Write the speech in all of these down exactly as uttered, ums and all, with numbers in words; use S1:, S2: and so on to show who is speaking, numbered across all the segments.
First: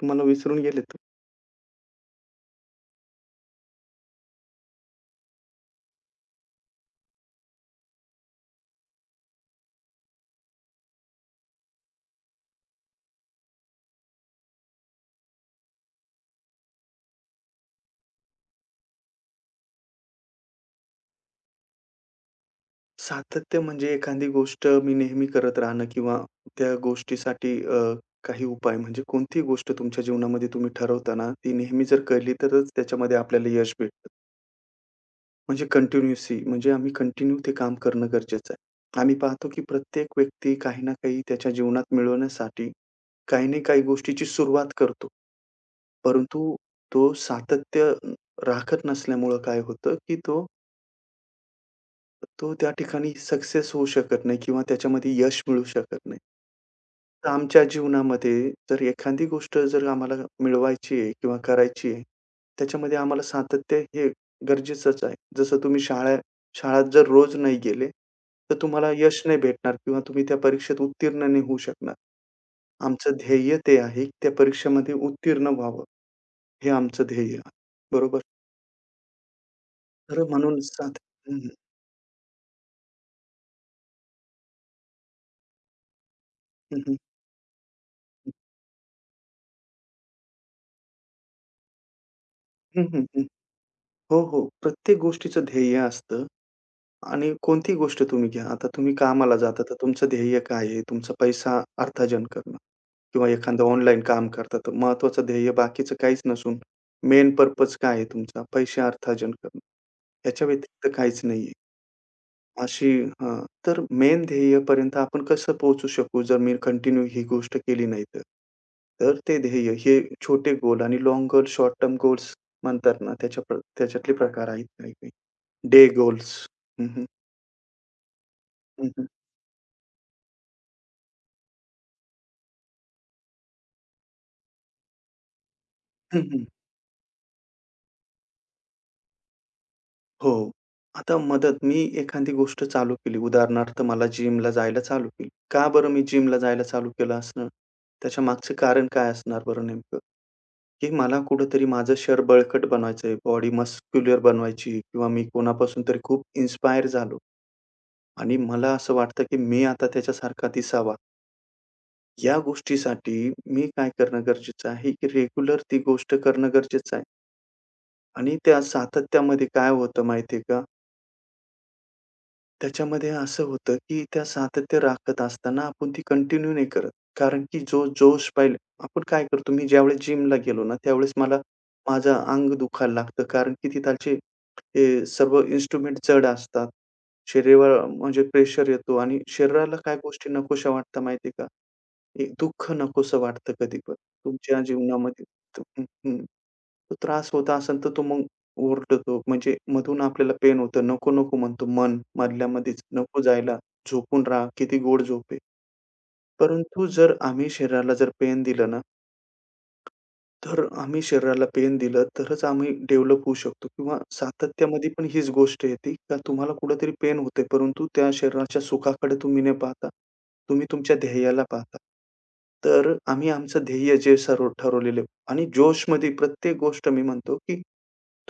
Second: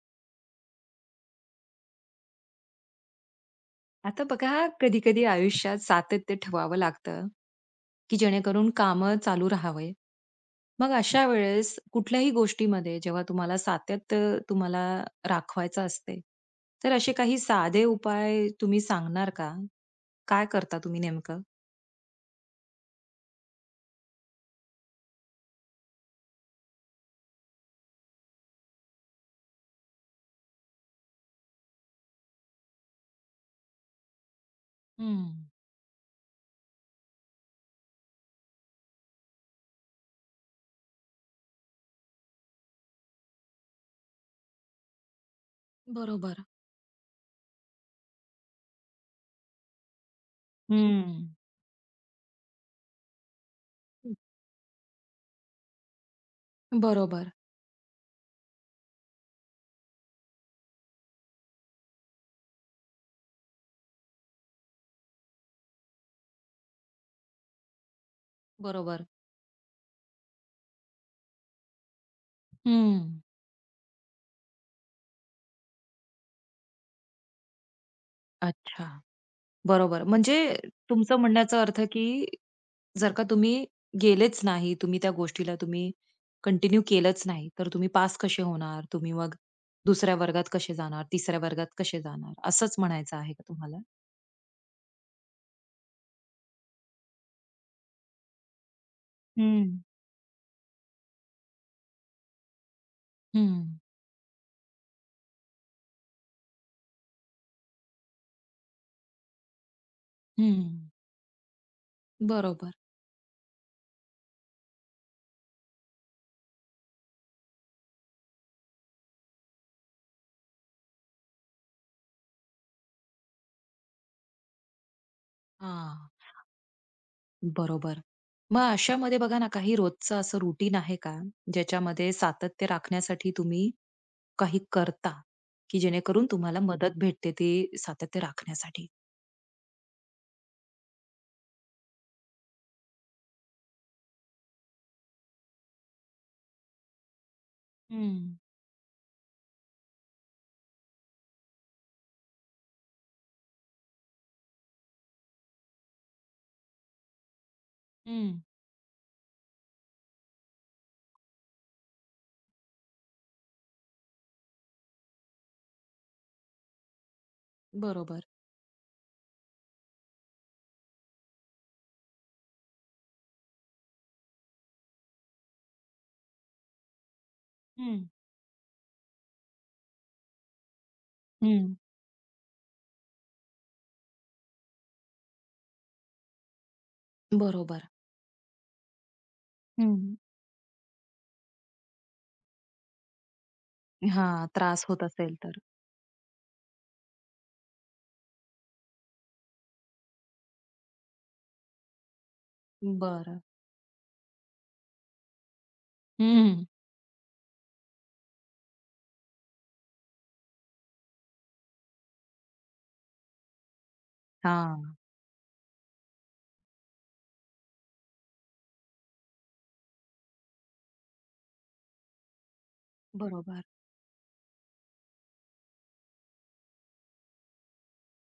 S1: तुम्हाला विसरून गेलेत.
S2: आता बघा, कधी-कधी आयुष्यात सातत्य ठेवावं लागतं, की जेणेकरून कामं चालू राहावे. मग अशा वेळेस कुठल्याही गोष्टीमध्ये जेव्हा तुम्हाला सातत्य तुम्हाला राखवायचं असते, तर असे काही साधे उपाय तुम्ही सांगणार का? काय करता तुम्ही नेमकं?
S1: सातत्य म्हणजे एखादी गोष्ट मी नेहमी करत राहणं किंवा त्या गोष्टीसाठी अ, काही उपाय म्हणजे कोणतीही गोष्ट तुमच्या जीवनामध्ये तुम्ही ठरवताना ती नेहमी जर केली तरच त्याच्यामध्ये आपल्याला यश भेटतं.
S2: हं.
S1: म्हणजे कंटिन्यूसी म्हणजे आम्ही कंटिन्यू ते काम करणं गरजेचं आहे. आम्ही पाहतो की प्रत्येक व्यक्ती काही ना काही त्याच्या जीवनात मिळवण्यासाठी काही ना काही गोष्टीची सुरुवात करतो.
S2: बरोबर.
S1: परंतु तो सातत्य राखत नसल्यामुळं काय होतं, की तो
S2: हं.
S1: तो त्या ठिकाणी सक्सेस होऊ शकत नाही किंवा त्याच्यामध्ये यश मिळू शकत नाही. तर
S2: बरोबर,
S1: आमच्या जीवनामध्ये जर एखादी गोष्ट जर आम्हाला मिळवायची आहे किंवा करायची आहे, त्याच्यामध्ये आम्हाला सातत्य हे गरजेचंच आहे. जसं तुम्ही शाळा शाळेत जर रोज नाही गेले, तर तुम्हाला
S2: बरोबर.
S1: यश नाही भेटणार किंवा तुम्ही त्या परीक्षेत उत्तीर्ण नाही होऊ शकणार. आमचं
S2: हं.
S1: ध्येय ते आहे, की त्या परीक्षेमध्ये उत्तीर्ण व्हावं, हे आमचं ध्येय आहे. बरोबर.
S2: अच्छा. बरोबर.
S1: तर
S2: म्हणजे
S1: म्हणून सात
S2: तुमचं
S1: हं, हं.
S2: म्हणण्याचा अर्थ, की जर का तुम्ही गेलेच नाही, तुम्ही त्या गोष्टीला तुम्ही
S1: हं,
S2: कंटिन्यू
S1: हं.
S2: केलंच नाही, तर तुम्ही पास कसे होणार? तुम्ही मग दुसऱ्या वर्गात कसे जाणार? तिसऱ्या वर्गात कसे जाणार? असंच
S1: हं,
S2: म्हणायचं
S1: हं,
S2: आहे का तुम्हाला?
S1: हो, हो. प्रत्येक गोष्टीचं ध्येय असतं. आणि कोणतीही गोष्ट तुम्ही घ्या. आता तुम्ही कामाला जाता, तर
S2: हं.
S1: तुमचं ध्येय काय आहे? तुमचा पैसा अर्थार्जन करणं किंवा एखादं
S2: हं,
S1: ऑनलाईन काम करता, तर महत्त्वाचं ध्येय बाकीचं काहीच नसून मेन पर्पज काय आहे तुमचा? पैसे अर्थार्जन करणं. याच्या
S2: हं.
S1: व्यतिरिक्त काहीच नाहीये.
S2: बरोबर.
S1: अशी हां, तर मेन ध्येयपर्यंत आपण कसं पोहोचू शकू? जर मी कंटिन्यू ही गोष्ट केली नाही तर. तर ते ध्येय हे छोटे गोल आणि long goal, short term goals म्हणतात ना, त्याच्या प्र- त्याच्यातले प्रकार आहेत काही-काही. डे
S2: हां,
S1: गोल्स.
S2: बरोबर. मग अशामध्ये बघा ना, काही रोजचं असं रुटीन आहे का, ज्याच्यामध्ये सातत्य राखण्यासाठी तुम्ही काही करता, की
S1: हं,
S2: जेणेकरून
S1: हं.
S2: तुम्हाला मदत भेटते ते सातत्य राखण्यासाठी?
S1: हो. आता मदत मी एखादी गोष्ट चालू केली. उदाहरणार्थ मला जिमला जायला चालू केली. का बरं मी जिमला जायला चालू केलं असणार?
S2: हं,
S1: त्याच्यामागचं कारण काय असणार बरं नेमकं? की मला कुठेतरी माझं शरीर बळकट बनवायचं बॉडी मस्क्युलर बनवायची किंवा मी कोणापासून तरी खूप इन्स्पायर झालो आणि
S2: हं.
S1: मला असं वाटतं की मी आता त्याच्यासारखा दिसावा. या गोष्टीसाठी मी काय करणं गरजेचं आहे, की रेग्युलर ती गोष्ट करणं गरजेचं आहे
S2: बरोबर.
S1: आणि त्या सातत्यामध्ये काय होतं माहिती का त्याच्यामध्ये असं होतं, की त्या सातत्य राखत असताना आपण ती कंटिन्यू नाही करत. कारण की जो
S2: हं.
S1: जोश पाहिलं आपण काय करतो, मी ज्यावेळेस जिमला गेलो ना, त्यावेळेस मला
S2: हं,
S1: माझं अंग दुखायला लागतं. कारण की तिथालचे हे सर्व इन्स्ट्रुमेंट जड असतात.
S2: बरोबर.
S1: शरीरावर म्हणजे प्रेशर येतो आणि शरीराला काय
S2: हं.
S1: गोष्टी नकोशा वाटतात माहिती का? एक दुःख नकोसं वाटतं कधी पण
S2: हां,
S1: तुमच्या
S2: त्रास होत
S1: जीवनामध्ये.
S2: असेल तर.
S1: तर हं, हं. तो त्रास होत असेल तर तो मग ओरडतो, म्हणजे मधून आपल्याला पेन होतं. नको-नको म्हणतो मन मधल्यामध्येच, नको
S2: बर
S1: जायला, झोपून राहा, किती गोड झोप आहे.
S2: हं.
S1: परंतु जर आम्ही शरीराला जर पेन दिलं ना, तर आम्ही शरीराला पेन दिलं, तरच आम्ही डेव्हलप होऊ शकतो किंवा सातत्यामध्ये
S2: हां,
S1: पण हीच गोष्ट येते का तुम्हाला कुठेतरी पेन होते, परंतु त्या शरीराच्या सुखाकडे तुम्ही न पाहता, तुम्ही तुमच्या ध्येयाला पाहता. तर आम्ही
S2: बरोबर.
S1: आमचं ध्येय जे सर्व ठरवलेलं आणि जोशमध्ये प्रत्येक गोष्ट मी म्हणतो, की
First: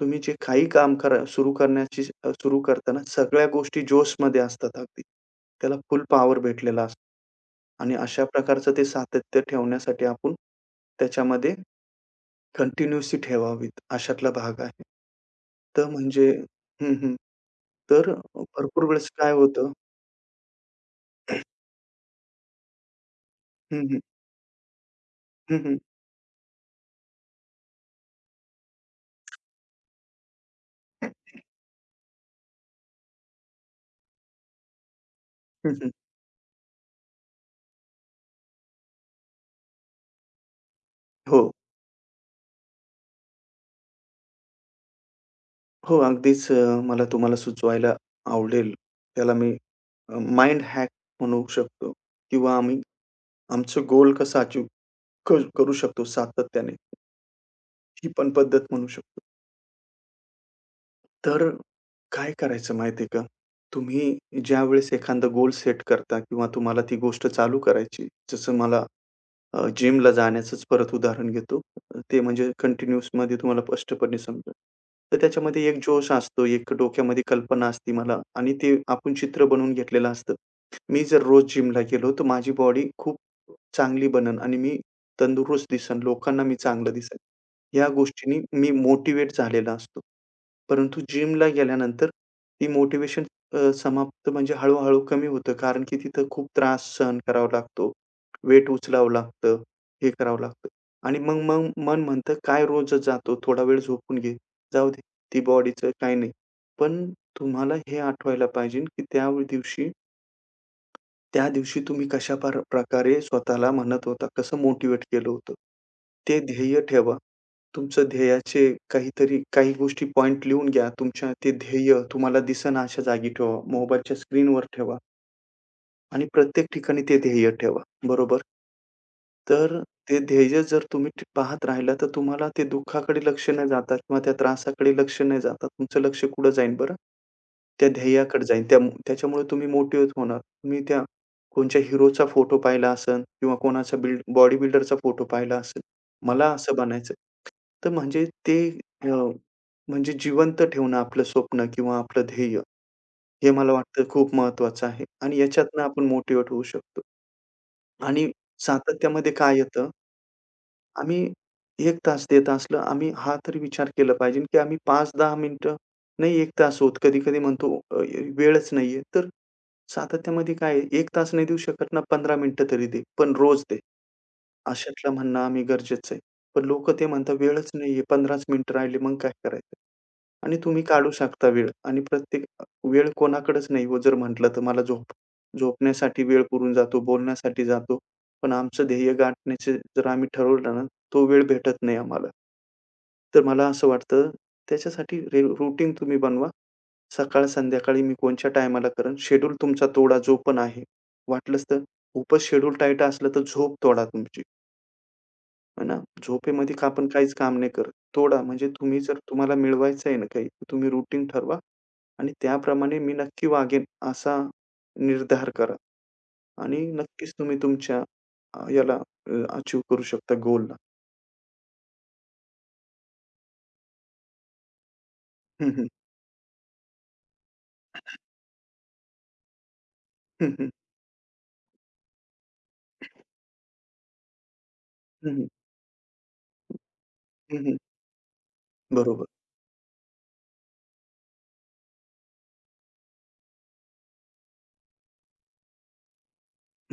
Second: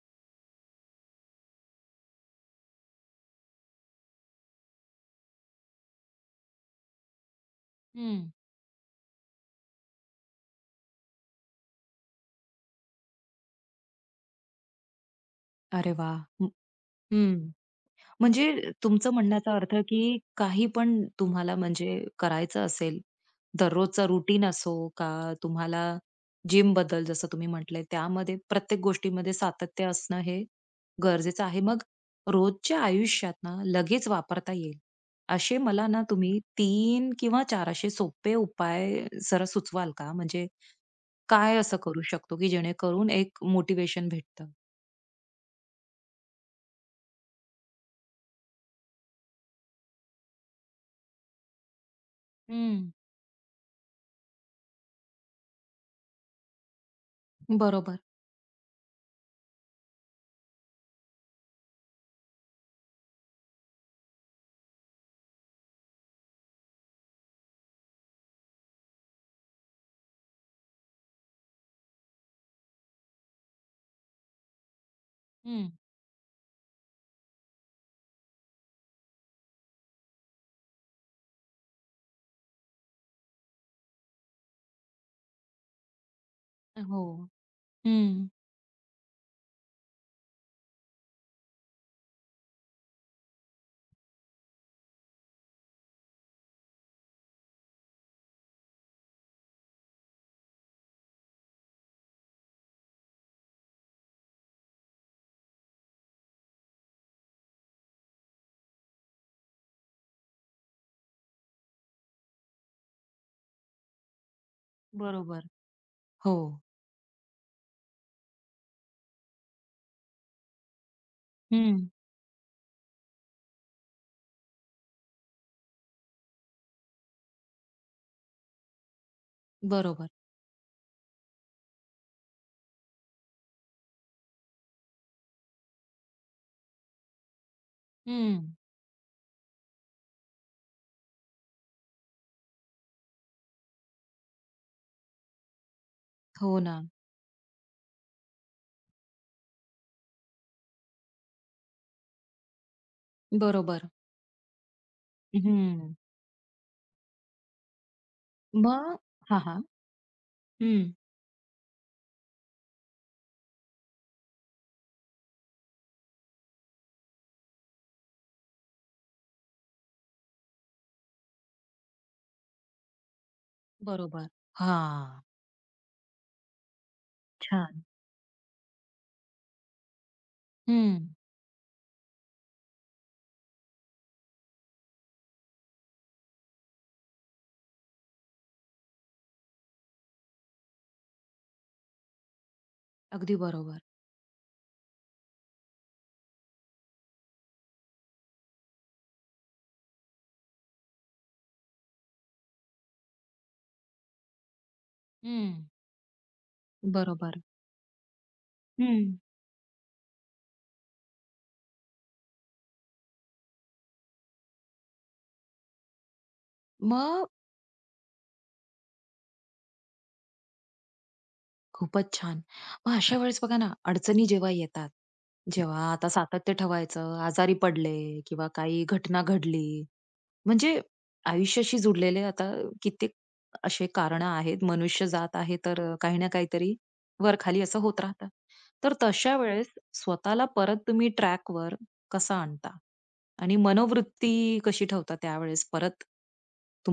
S1: तुम्ही जे काही काम करा सुरू करण्याची अ, सुरू करताना सगळ्या गोष्टी जोशमध्ये असतात अगदी. त्याला फुल पॉवर भेटलेला असतो आणि अशा
S2: हं.
S1: प्रकारचं ते सातत्य ठेवण्यासाठी आपण त्याच्यामध्ये कंटिन्यूसी ठेवावीत, अशातला भाग आहे. तर
S2: अरे वाह!
S1: म्हणजे
S2: हं.
S1: हं, हं.
S2: हं.
S1: तर
S2: म्हणजे
S1: भरपूर वेळेस
S2: तुमचं
S1: काय
S2: म्हणण्याचा
S1: होतं
S2: अर्थ की काही पण तुम्हाला म्हणजे करायचं असेल,
S1: हं, हं.
S2: दररोजचा रुटीन असो का,
S1: हं, हं.
S2: तुम्हाला जिमबद्दल जसं तुम्ही म्हटले, त्यामध्ये प्रत्येक गोष्टीमध्ये सातत्य असणं हे गरजेचं आहे. मग रोजच्या आयुष्यात ना लगेच वापरता येईल, असे
S1: हं,
S2: मला
S1: हं.
S2: ना तुम्ही तीन किंवा चार असे सोपे उपाय जरा सुचवाल का? म्हणजे
S1: हो,
S2: काय असं करू शकतो, की जेणेकरून एक मोटिवेशन भेटतं?
S1: हो. अगदीच अ, मला तुम्हाला सुचवायला आवडेल. त्याला मी अ, माइंड हॅक म्हणू शकतो किंवा आम्ही
S2: हं.
S1: आमचं गोल कसं अचीव्ह क करू शकतो सातत्याने,
S2: बरोबर.
S1: ही पण पद्धत म्हणू शकतो. तर काय करायचं माहिती आहे का? तुम्ही ज्यावेळेस एखादा गोल सेट करता किंवा तुम्हाला ती गोष्ट चालू करायची, जसं मला अ, जिमला जाण्याचंच परत उदाहरण घेतो. ते म्हणजे कंटिन्यूअसमध्ये तुम्हाला स्पष्टपणे समजेल. तर त्याच्यामध्ये
S2: हं.
S1: एक जोश असतो, एक डोक्यामध्ये कल्पना असते मला आणि ते आपण चित्र बनवून घेतलेलं असतं. मी जर रोज जिमला गेलो, तर माझी बॉडी खूप चांगली बनन आणि मी तंदुरुस्त दिसेन, लोकांना मी चांगलं
S2: हो.
S1: दिसेन. या
S2: हं.
S1: गोष्टींनी मी मोटिव्हेट झालेला असतो. परंतु जिमला गेल्यानंतर ती मोटिव्हेशन समाप्त म्हणजे हळू कमी होतं कारण की तिथं खूप त्रास सहन करावा लागतो. वेट उचलावं लागतं, हे करावं लागतं. आणि मग मग मन म्हणतं, "काय रोज जातो, थोडा वेळ झोपून घे. जाऊ दे, ती बॉडीचं काही नाही." पण तुम्हाला हे आठवायला पाहिजे, की त्या दिवशी त्या दिवशी तुम्ही कशा पार प्रकारे स्वतःला म्हणत होता, कसं मोटिव्हेट केलं
S2: बरोबर.
S1: होतं.
S2: हो.
S1: ते ध्येय ठेवा. तुमचं ध्येयाचे काहीतरी काही गोष्टी पॉइंट लिहून घ्या. तुमच्या ते
S2: हं.
S1: ध्येय तुम्हाला दिसेना अशा जागी ठेवा. मोबाईलच्या स्क्रीनवर ठेवा. आणि प्रत्येक ठिकाणी ते ध्येय ठेवा. बरोबर. तर
S2: बरोबर.
S1: ते ध्येय जर तुम्ही ठ पाहत राहिला, तर तुम्हाला ते दुःखाकडे लक्ष न जाता किंवा त्या त्रासाकडे लक्ष न जाता तुमचं लक्ष कुठं जाईल बरं? त्या ध्येयाकडे
S2: हं.
S1: जाईल. त्या त्याच्यामुळे तुम्ही मोटिव्हेट होणार. तुम्ही त्या कोणच्या हिरोचा फोटो पाहिला असेल किंवा कोणाचा बिल्ड बॉडी बिल्डरचा फोटो पाहिला असेल. मला
S2: हो
S1: असं
S2: ना.
S1: बनायचं. तर म्हणजे ते अ, म्हणजे जिवंत ठेवणं आपलं स्वप्न किंवा आपलं ध्येय. हे मला
S2: बरोबर.
S1: वाटतं खूप महत्वाचं आहे आणि याच्यातनं
S2: हं.
S1: आपण मोटिव्हेट होऊ शकतो आणि
S2: मग
S1: सातत्यामध्ये
S2: हां,
S1: काय
S2: हां.
S1: येतं,
S2: हं.
S1: आम्ही एक तास देत असलं, आम्ही हा तरी विचार केला पाहिजे, की आम्ही पाच ते दहा मिनिटं नाही एक तास होत. कधी-कधी म्हणतो अ, वेळच नाहीये. तर सातत्यामध्ये काय आहे, एक तास नाही देऊ शकत ना पंधरा मिनिटं तरी दे, पण रोज दे.
S2: बरोबर.
S1: अशातलं
S2: हां.
S1: म्हणणं आम्ही गरजेचं आहे. पण लोक ते म्हणतात वेळच
S2: छान.
S1: नाहीये, 15च मिनिटं राहिले मग काय करायचं? आणि तुम्ही
S2: हं.
S1: काढू शकता वेळ आणि प्रत्येक वेळ कोणाकडेच नाही हो जर म्हटलं तर मला झोप झोपण्यासाठी वेळ पुरून जातो, बोलण्यासाठी जातो. पण आमचं ध्येय गाठण्याचे जर आम्ही ठरवलं ना तो वेळ भेटत नाही आम्हाला.
S2: अगदी
S1: तर मला
S2: बरोबर.
S1: असं वाटतं त्याच्यासाठी रे रुटीन तुम्ही बनवा. सकाळ-संध्याकाळी मी कोणच्या टायमाला करेन, शेड्यूल तुमचा तोडा जो पण आहे. वाटलंच तर खूपच शेड्यूल टाईट असलं तर झोप तोडा तुमची,
S2: हं.
S1: आहे ना. झोपेमध्ये का आपण काहीच
S2: बरोबर.
S1: काम नाही करत. तोडा म्हणजे तुम्ही
S2: हं.
S1: जर तुम्हाला मिळवायचं आहे ना काही, तर तुम्ही रुटीन ठरवा आणि त्याप्रमाणे मी नक्की वागेन असा निर्धार करा आणि
S2: मग
S1: नक्कीच तुम्ही तुमच्या अ, याला अ, करू शकता गोलला.
S2: खूपच छान. मग अशा वेळेस बघा ना, अडचणी जेव्हा येतात,
S1: हं, हं.
S2: जेव्हा आता सातत्य ठेवायचं, आजारी पडले किंवा काही घटना घडली,
S1: हं, हं.
S2: म्हणजे आयुष्याशी जुडलेले आता कित्येक असे कारण आहेत. मनुष्य
S1: हं,
S2: जात
S1: हं.
S2: आहे तर अ, काही ना काहीतरी वर-खाली
S1: हं, हं.
S2: असं होत राहतं. तर
S1: बरोबर.
S2: तशा वेळेस स्वतःला परत तुम्ही ट्रॅकवर कसा आणता? आणि मनोवृत्ती कशी ठेवता त्यावेळेस परत?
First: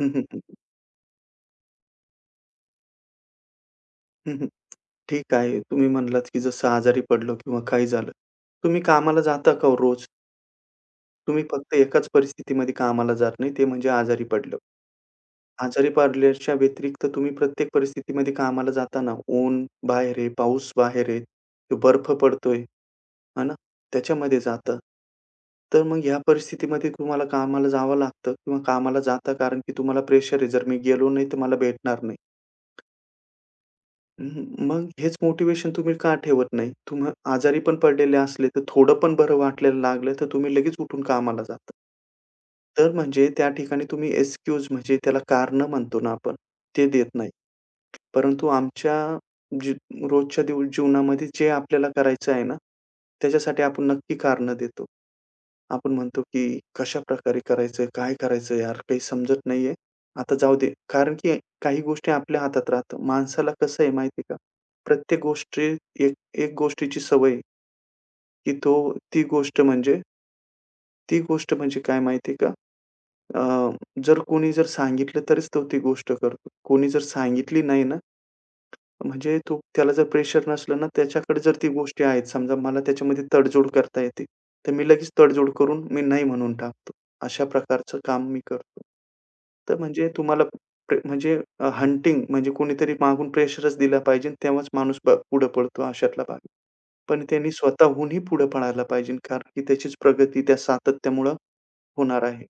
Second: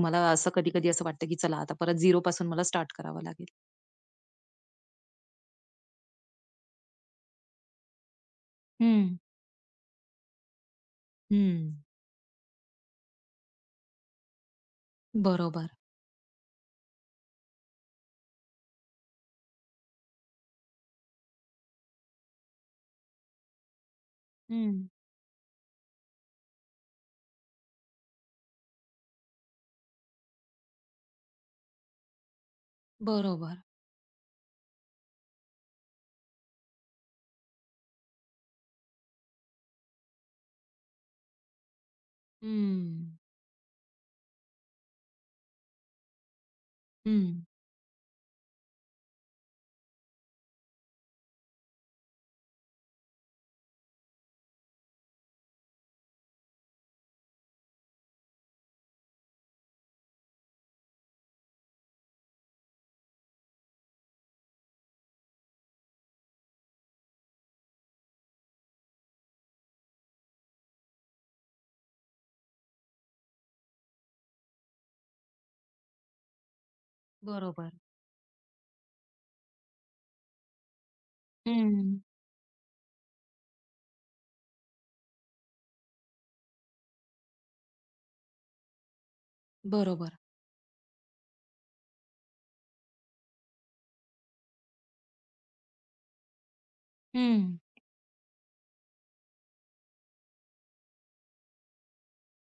S1: हं, हं, हं.
S2: असं कधी-कधी असं वाटतं की चला आता परत झिरोपासून मला स्टार्ट करावं लागेल?
S1: हं, हं. ठीक आहे. तुम्ही म्हणलात, की जसं आजारी पडलो किंवा काही झालं. तुम्ही
S2: हं.
S1: कामाला जाता का हो रोज? तुम्ही फक्त
S2: हं.
S1: एकाच परिस्थितीमध्ये कामाला जात नाही, ते म्हणजे आजारी पडलं.
S2: बरोबर.
S1: आजारी पडल्याच्या व्यतिरिक्त तुम्ही प्रत्येक परिस्थितीमध्ये कामाला जाताना ऊन बाहेर आहे, पाऊस बाहेर आहे, तो बर्फ पडतोय, है ना? त्याच्यामध्ये
S2: हं.
S1: जाता. तर मग ह्या परिस्थितीमध्ये तुम्हाला कामाला जावं लागतं किंवा कामाला जाता कारण की तुम्हाला प्रेशर आहे. जर मी गेलो नाही तर मला भेटणार नाही.
S2: बरोबर.
S1: हं, मग हेच मोटिव्हेशन तुम्ही का ठेवत नाही? तुम्ही आजारी पण पडलेले असले, तर थोडं पण बरं वाटायला लागलं, तर तुम्ही लगेच उठून कामाला जाता.
S2: हं.
S1: तर म्हणजे त्या ठिकाणी तुम्ही एक्सक्यूज म्हणजे त्याला कारणं म्हणतो ना आपण, ते देत नाही.
S2: हं.
S1: परंतु आमच्या जी रोजच्या दिव जीवनामध्ये जे आपल्याला करायचं आहे ना, त्याच्यासाठी आपण नक्की कारणं देतो. आपण म्हणतो, की कशा कशाप्रकारे करायचं? काय करायचं यार? काही समजत नाहीये. आता जाऊ दे. कारण की काही गोष्टी आपल्या हातात राहतात. माणसाला कसं आहे माहिती आहे का? प्रत्येक गोष्टी एक एक गोष्टीची सवय आहे, की तो ती गोष्ट म्हणजे ती गोष्ट म्हणजे काय माहिती आहे का? अ, जर कोणी जर सांगितलं तरच तो ती गोष्ट करतो. कोणी जर सांगितली
S2: बरोबर.
S1: नाही ना म्हणजे तो त्याला जर प्रेशर नसलं ना, त्याच्याकडे जर ती
S2: हं.
S1: गोष्टी आहेत, समजा मला त्याच्यामध्ये तडजोड करता येते, तर मी लगेच तडजोड करून मी नाही म्हणून टाकतो. अशा प्रकारचं काम मी करतो. तर म्हणजे
S2: बरोबर.
S1: तुम्हाला प्रे म्हणजे हंटिंग म्हणजे कोणीतरी मागून प्रेशरच दिला पाहिजे, तेव्हाच माणूस प पुढे पळतो अशातला भाग. पण त्यांनी
S2: हं.
S1: स्वतःहूनही पुढे पळायला पाहिजे, कारण की त्याचीच प्रगती त्या सातत्यामुळं होणार आहे.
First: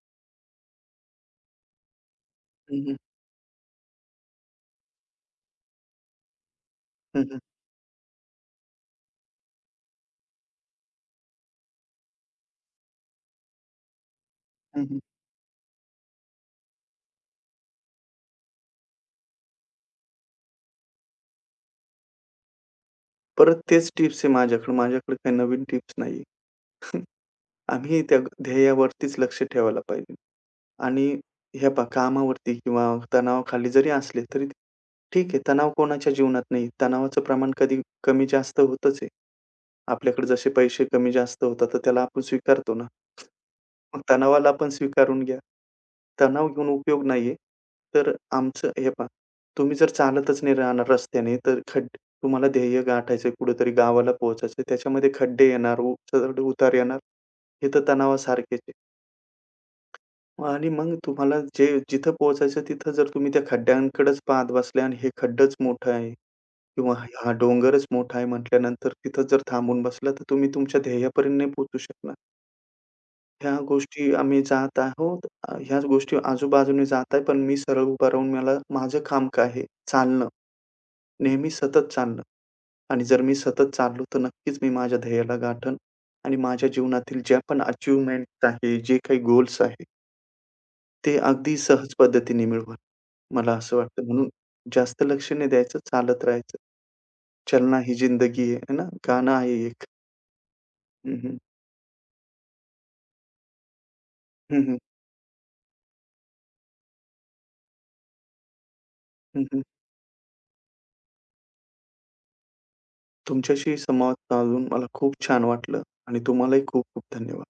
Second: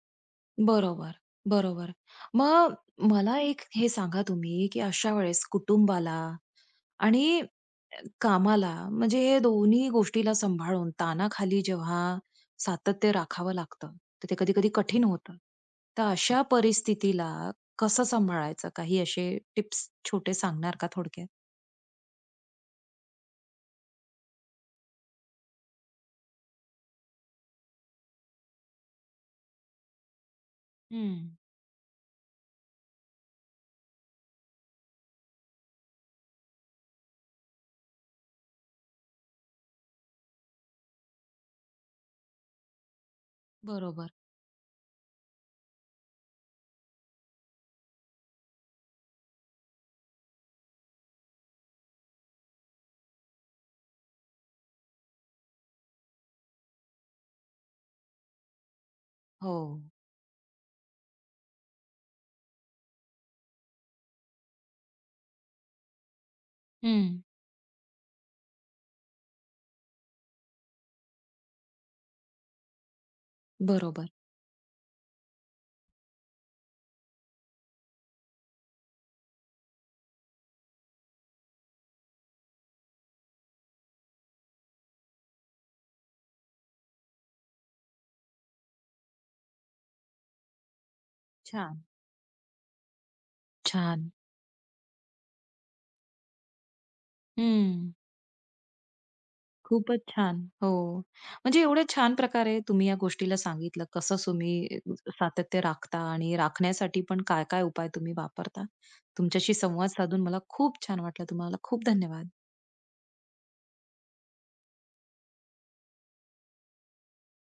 S2: बरोबर, बरोबर. मग
S1: हं, हं.
S2: मला एक हे सांगा तुम्ही, की अशा वेळेस कुटुंबाला
S1: हं,
S2: आणि
S1: हं.
S2: कामाला म्हणजे हे दोन्ही गोष्टीला सांभाळून तानाखाली जेव्हा सातत्य राखावं लागतं, तर ते कधी-कधी कठीण होतं. तर अशा परिस्थितीला कसं सांभाळायचं? काही असे टिप्स छोटे सांगणार का थोडक्यात?
S1: परत तेच टिप्स आहे माझ्याकडे. माझ्याकडे काही नवीन टिप्स नाहीये. आम्ही त्या ध्येयावरतीच लक्ष ठेवायला पाहिजे. आणि
S2: हं.
S1: हे पहा कामावरती किंवा तणावाखाली जरी असले तरी ठीक आहे, तणाव कोणाच्या जीवनात नाही. तणावाचं प्रमाण कधी कमी-जास्त होतच आहे. आपल्याकडे जसे पैसे कमी-जास्त होतात, तर त्याला आपण स्वीकारतो ना. मग
S2: बरोबर.
S1: तणावाला पण स्वीकारून घ्या. तणाव घेऊन उपयोग नाहीये. तर आमचं हे पहा, तुम्ही जर चालतच नाही राहणार रस्त्याने, तर खड्डे तुम्हाला ध्येय गाठायचंय, कुठेतरी गावाला पोहोचायचं त्याच्यामध्ये खड्डे येणार, उ चढ-उतार येणार. हे तर तणावासारखेच आहे.
S2: हो.
S1: आणि मग तुम्हाला जे जिथं पोहोचायचं तिथं जर तुम्ही त्या खड्ड्यांकडेच पाहत बसले आणि हे खड्डंच मोठं आहे. किंवा
S2: हं.
S1: हा डोंगरच मोठा आहे म्हटल्यानंतर तिथं जर थांबून बसला, तर तुम्ही तुमच्या ध्येयापर्यंत नाही पोहोचू शकणार. ह्या
S2: बरोबर.
S1: गोष्टी आम्ही जात आहोत. अ, ह्याच गोष्टी आजूबाजूने जात आहे, पण मी सरळ उभा राहून मला माझं काम काय आहे? चालणं. नेहमी सतत चालणं आणि जर मी सतत चाललो, तर नक्कीच मी माझ्या ध्येयाला गाठेन आणि माझ्या जीवनातील ज्या पण अचीव्हमेंट आहे, जे काही गोल्स आहे, ते अगदी
S2: छान.
S1: सहज पद्धतीने मिळवेन. मला असं वाटतं.
S2: छान.
S1: म्हणून जास्त लक्ष नाही द्यायचं, चालत राहायचं. चलना
S2: हं.
S1: ही जिंदगी आहे है ना, गाणं आहे एक.
S2: खूपच छान. हो.
S1: हं, हं.
S2: म्हणजे एवढ्या छान प्रकारे तुम्ही या गोष्टीला सांगितलं, कसं
S1: हं, हं.
S2: तुम्ही सातत्य राखता आणि राखण्यासाठी पण काय-काय उपाय तुम्ही वापरता.
S1: हं,
S2: तुमच्याशी
S1: हं.
S2: संवाद साधून मला खूप छान वाटलं. तुम्हाला खूप धन्यवाद.
S1: तुमच्याशी संवाद साधून मला खूप छान वाटलं आणि तुम्हालाही खूप खूप धन्यवाद.